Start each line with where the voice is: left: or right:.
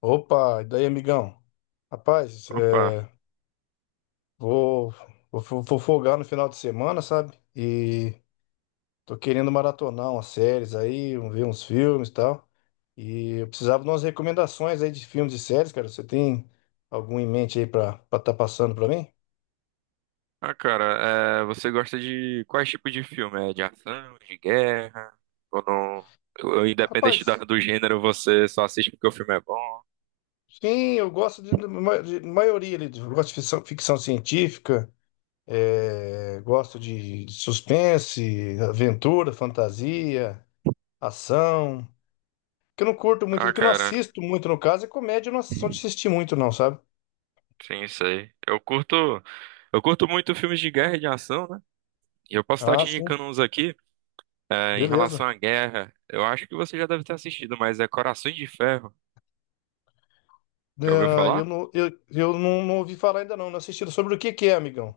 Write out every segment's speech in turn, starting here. left: Opa, e daí, amigão? Rapaz,
right: Pá.
left: vou, vou folgar no final de semana, sabe? E tô querendo maratonar umas séries aí, ver uns filmes e tal. E eu precisava de umas recomendações aí de filmes e séries, cara. Você tem algum em mente aí pra estar tá passando pra mim?
right: Ah, cara, você gosta de quais tipos de filme? É de ação, de guerra? Ou não? Ou independente da-
left: Rapaz,
right: do gênero, você só assiste porque o filme é bom?
left: sim, de maioria ali. Eu gosto de ficção, ficção científica, gosto de suspense, aventura, fantasia, ação. Que eu não curto muito,
right: Ah,
left: que eu não
right: cara,
left: assisto muito, no caso, é comédia, eu não sou de assistir muito, não, sabe?
right: sim, sei. Eu curto muito filmes de guerra e de ação, né? E eu posso estar
left: Ah,
right: te
left: sim,
right: indicando uns aqui. Em relação
left: beleza.
right: à guerra, eu acho que você já deve ter assistido, mas é Corações de Ferro. Já ouviu
left: Ah, eu
right: falar?
left: não, eu, eu não, não ouvi falar ainda não, não assisti. Sobre o que que é, amigão?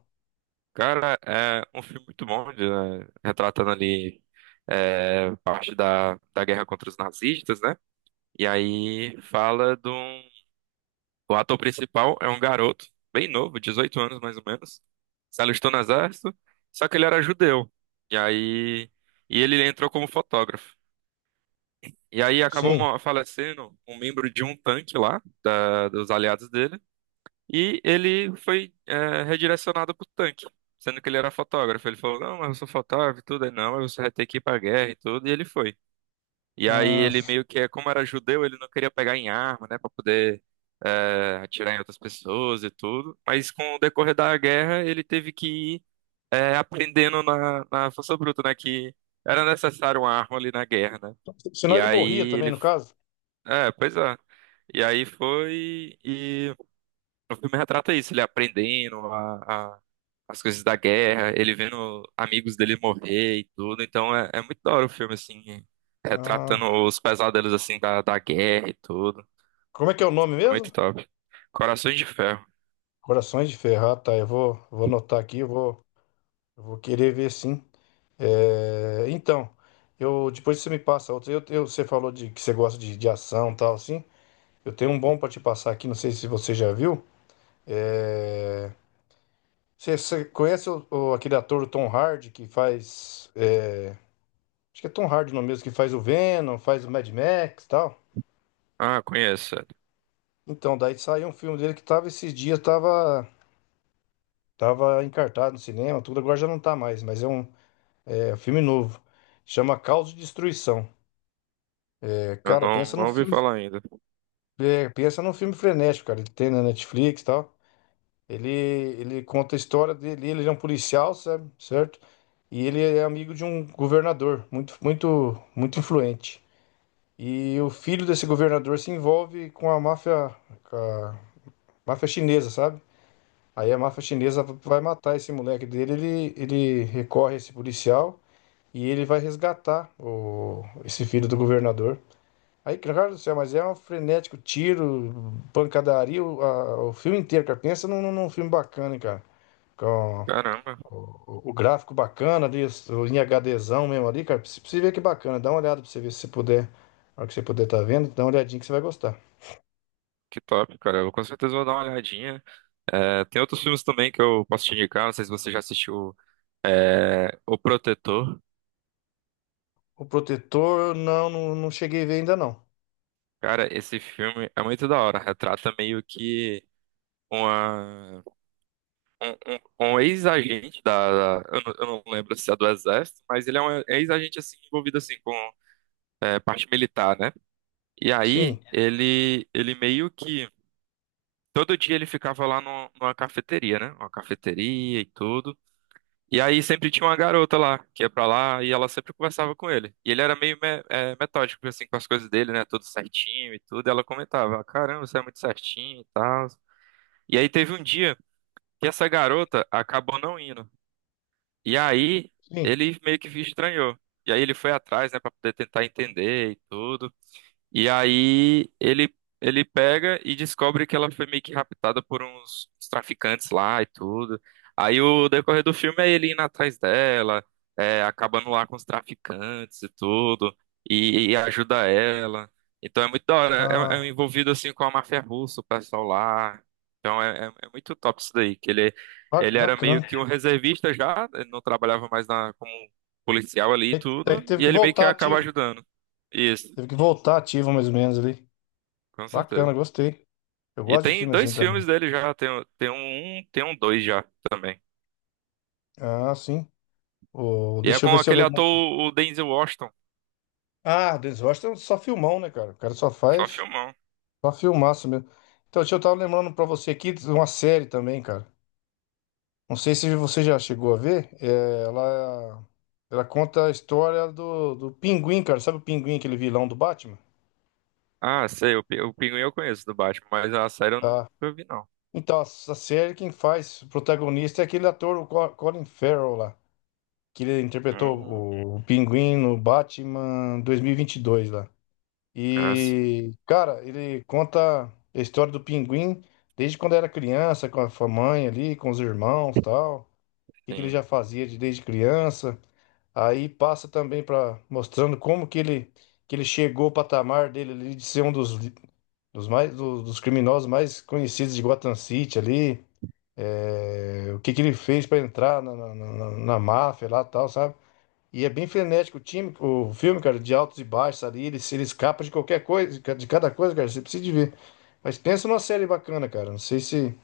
right: Cara, é um filme muito bom, né, retratando ali parte da guerra contra os nazistas, né. E aí fala de um. O ator principal é um garoto, bem novo, 18 anos mais ou menos. Se alistou no exército, só que ele era judeu. E aí. E ele entrou como fotógrafo. E aí acabou
left: Sim.
right: falecendo um membro de um tanque lá, dos aliados dele. E ele foi redirecionado pro tanque, sendo que ele era fotógrafo. Ele falou: não, mas eu sou fotógrafo e tudo. Aí, não, mas você vai ter que ir pra guerra e tudo. E ele foi. E aí
left: Ah,
right: ele meio que, como era judeu, ele não queria pegar em arma, né, pra poder atirar em outras pessoas e tudo. Mas com o decorrer da guerra, ele teve que ir aprendendo na força bruta, né, que era necessário uma arma ali na guerra, né.
left: senão
right: E
left: ele morria
right: aí
left: também,
right: ele,
left: no caso.
right: pois é. E aí foi e o filme retrata isso, ele aprendendo as coisas da guerra, ele vendo amigos dele morrer e tudo. Então é muito da hora o filme, assim, retratando
left: Ah,
right: os pesadelos, assim, da guerra e tudo.
left: como é que é o nome
right: É
left: mesmo?
right: muito top. Corações de Ferro.
left: Corações de Ferro, ah, tá, vou anotar aqui, eu vou querer ver sim. É, então, eu depois você me passa outra. Você falou de que você gosta de ação e tal, assim. Eu tenho um bom pra te passar aqui, não sei se você já viu. É, você conhece aquele ator o Tom Hardy que faz. É, acho que é Tom Hardy no mesmo, que faz o Venom, faz o Mad Max e tal.
right: Ah, conheço.
left: Então, daí saiu um filme dele que tava esses dias, tava encartado no cinema, tudo, agora já não tá mais, é um filme novo. Chama Caos de Destruição. É,
right: Eu
left: cara,
right: não,
left: pensa
right: não
left: num
right: ouvi
left: filme.
right: falar ainda.
left: É, pensa num filme frenético, cara. Ele tem na Netflix e tal. Ele conta a história dele, ele é um policial, sabe? Certo? E ele é amigo de um governador muito, muito, muito influente. E o filho desse governador se envolve com a máfia chinesa, sabe? Aí a máfia chinesa vai matar esse moleque dele, ele recorre a esse policial e ele vai resgatar esse filho do governador. Aí, cara do céu, mas é um frenético tiro, pancadaria, o filme inteiro, cara. Pensa num num filme bacana, hein, cara. Com,
right: Caramba,
left: o gráfico bacana ali, em HDzão mesmo ali, cara. Pra você ver que bacana. Dá uma olhada pra você ver se você puder. Na hora que você puder tá vendo, dá uma olhadinha que você vai gostar.
right: que top, cara. Eu com certeza vou dar uma olhadinha. Tem outros filmes também que eu posso te indicar. Não sei se você já assistiu, O Protetor.
left: O protetor, não, não cheguei a ver ainda não.
right: Cara, esse filme é muito da hora. Retrata meio que uma, um, um- um ex-agente eu não lembro se é do Exército, mas ele é um ex-agente assim envolvido assim com parte militar, né? E
left: Sim,
right: aí ele meio que todo dia ele ficava lá no, numa cafeteria, né? Uma cafeteria e tudo. E aí sempre tinha uma garota lá que ia pra lá e ela sempre conversava com ele. E ele era meio metódico assim com as coisas dele, né? Tudo certinho e tudo. E ela comentava: "Ah, caramba, você é muito certinho e tal". E aí teve um dia que essa garota acabou não indo. E aí
left: sim.
right: ele meio que estranhou. E aí ele foi atrás, né, pra poder tentar entender e tudo. E aí ele pega e descobre que ela foi meio que raptada por uns traficantes lá e tudo. Aí o decorrer do filme é ele indo atrás dela, acabando lá com os traficantes e tudo, e ajuda ela. Então é muito da hora, é é um
left: Ah,
right: envolvido assim com a máfia russa, o pessoal lá. Então é muito top isso daí, que ele, ele era
left: bacana.
right: meio que um reservista já, ele não trabalhava mais na, como policial ali e
left: Aí,
right: tudo,
left: teve
right: e
left: que
right: ele meio que
left: voltar
right: acaba
left: ativo.
right: ajudando. Isso,
left: Teve que voltar ativo mais ou menos ali.
right: com
left: Bacana,
right: certeza.
left: gostei. Eu
right: E
left: gosto de
right: tem
left: filme assim
right: dois filmes
left: também.
right: dele já, tem tem um dois já também.
left: Ah, sim. O,
right: E é
left: deixa eu
right: com
left: ver se eu
right: aquele ator,
left: lembro.
right: o Denzel Washington,
left: Ah, Denzel Washington é só filmão, né, cara? O cara só
right: só
left: faz.
right: filmão.
left: Só filmaço mesmo. Então, deixa eu tava lembrando pra você aqui de uma série também, cara. Não sei se você já chegou a ver. É, ela conta a história do Pinguim, cara. Sabe o Pinguim, aquele vilão do Batman?
right: Ah, sei, o Pinguim eu conheço do Batman, mas a série eu
left: Tá.
right: nunca vi não.
left: Então, essa série quem faz o protagonista é aquele ator, o Colin Farrell lá. Que ele interpretou
right: Hum,
left: o Pinguim no Batman dois mil e vinte e dois lá.
right: ah, sim,
left: E, cara, ele conta a história do Pinguim desde quando era criança, com a mãe ali, com os irmãos tal. Que ele
right: sim.
left: já fazia desde criança. Aí passa também para mostrando como que ele chegou ao patamar dele ali de ser um dos mais dos criminosos mais conhecidos de Gotham City ali. É, o que que ele fez para entrar na máfia lá e tal, sabe? E é bem frenético o time, o filme, cara, de altos e baixos ali, ele, se- ele escapa de qualquer coisa, de cada coisa, cara, você precisa de ver. Mas pensa numa série bacana, cara. Não sei se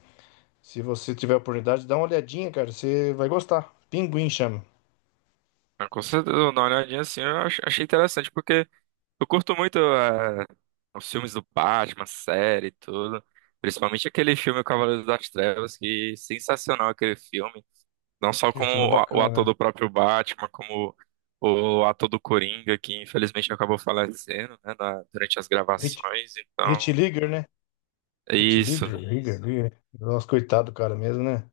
left: se você tiver a oportunidade, dá uma olhadinha, cara, você vai gostar. Pinguim chama.
right: Ah, com certeza, eu vou dar uma olhadinha assim, eu achei interessante, porque eu curto muito os filmes do Batman, série e tudo. Principalmente aquele filme O Cavaleiro das Trevas, que sensacional aquele filme. Não só
left: Que
right: como
left: filme é
right: o
left: bacana,
right: ator
left: né?
right: do próprio Batman, como o ator do Coringa, que infelizmente acabou falecendo, né, durante as
left: Hit,
right: gravações, então,
left: Hit Ligger, né?
right: é
left: Hit
right: isso.
left: Leader, Ligger, Isso. Ligger. Nossa, coitado do cara mesmo, né?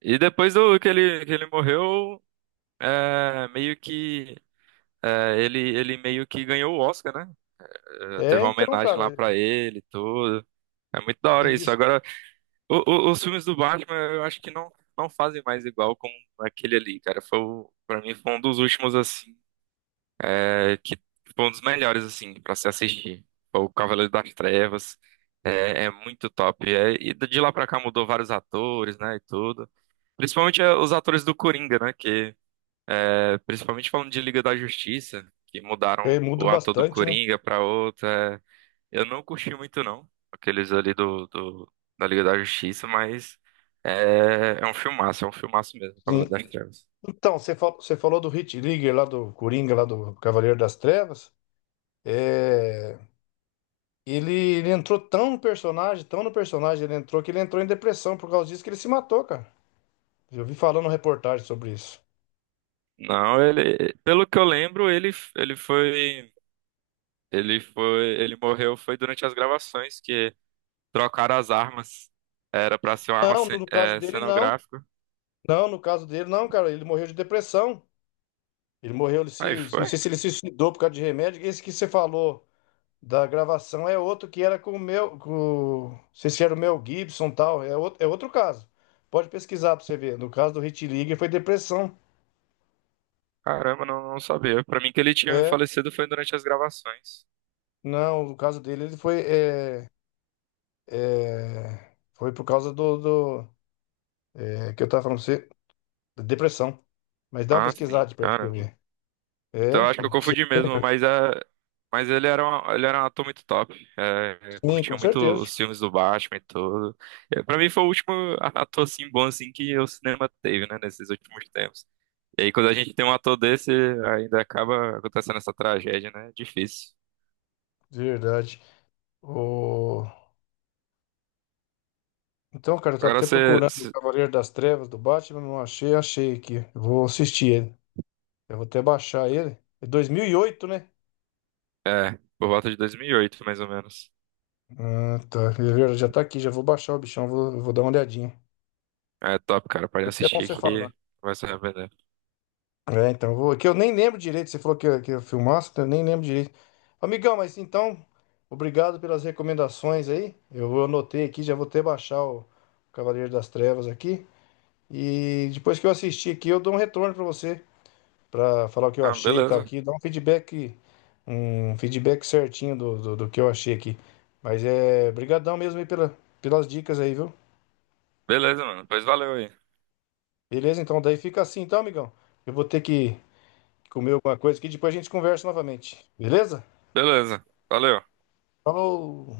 right: E depois do que ele morreu, meio que, ele meio que ganhou o Oscar, né? É, teve
left: É,
right: uma
left: então,
right: homenagem lá
left: cara,
right: pra ele e tudo. É muito da
left: e
right: hora isso.
left: diz-
right: Agora, o- os filmes do Batman, eu acho que não fazem mais igual com aquele ali, cara. Foi, pra mim, foi um dos últimos, assim, que foi um dos melhores, assim, pra se assistir. Foi O Cavaleiro das Trevas. É, é muito top. É, e de lá pra cá mudou vários atores, né, e tudo. Principalmente os atores do Coringa, né, que... principalmente falando de Liga da Justiça, que mudaram
left: é, muda
right: o ator do
left: bastante, né?
right: Coringa pra outro. Eu não curti muito, não. Aqueles ali da Liga da Justiça, mas... É um filmaço, é um filmaço mesmo, Cavaleiro
left: Sim.
right: das Trevas.
left: Então, você falou do Hit Ligger lá do Coringa, lá do Cavaleiro das Trevas. É, ele entrou tão no personagem, ele entrou que ele entrou em depressão por causa disso que ele se matou, cara. Eu vi falando reportagem sobre isso.
right: Não, ele, pelo que eu lembro, ele foi. Ele foi, ele morreu foi durante as gravações que trocaram as armas. Era pra ser uma arma
left: Não, no caso dele, não.
right: cenográfica.
left: Não, no caso dele, não, cara. Ele morreu de depressão. Ele morreu, ele
right: Aí
left: se, não
right: foi?
left: sei se ele se suicidou por causa de remédio. Esse que você falou da gravação é outro que era com o meu, com, não sei se era o Mel Gibson e tal, é outro caso. Pode pesquisar pra você ver. No caso do Hit League foi depressão.
right: Caramba, não sabia. Pra mim que ele tinha
left: É,
right: falecido foi durante as gravações.
left: não, no caso dele ele foi, foi por causa do, do é, que eu tava falando pra você, da depressão. Mas dá uma
right: Ah, sim,
left: pesquisada pra você
right: caramba.
left: ver.
right: Então
left: É,
right: acho que eu confundi mesmo, mas ele era um ator muito top.
left: sim,
right: Curtia
left: com
right: muito
left: certeza.
right: os filmes do Batman e tudo. Para mim foi o último ator assim bom assim que o cinema teve, né, nesses últimos tempos. E aí, quando a gente tem um ator desse, ainda acaba acontecendo essa tragédia, né? Difícil.
left: De verdade. O... Então, cara, eu tô
right: Agora
left: até
right: você.
left: procurando o
right: se-
left: Cavaleiro das Trevas do Batman, não achei, achei aqui. Eu vou assistir ele. Eu vou até baixar ele. É 2008, né?
right: É, por volta de 2008, mais ou menos.
left: Ah, tá. Eu já tá aqui, já vou baixar o bichão, vou dar uma olhadinha.
right: É top, cara. Pode
left: Foi até bom
right: assistir
left: você falar.
right: que
left: Né?
right: vai se arrepender.
left: É, então, eu vou, que eu nem lembro direito, você falou que eu filmasse, então eu nem lembro direito. Amigão, mas então, obrigado pelas recomendações aí. Eu anotei aqui, já vou até baixar o Cavaleiro das Trevas aqui. E depois que eu assistir aqui, eu dou um retorno pra você. Para falar o que eu
right: Ah,
left: achei e tal
right: beleza.
left: aqui, dar um feedback certinho do que eu achei aqui. Mas é, brigadão mesmo aí pela, pelas dicas aí, viu?
right: Beleza, mano. Pois valeu aí.
left: Beleza, então daí fica assim, então, amigão. Eu vou ter que comer alguma coisa aqui, depois a gente conversa novamente. Beleza?
right: Beleza. Valeu.
left: Falou!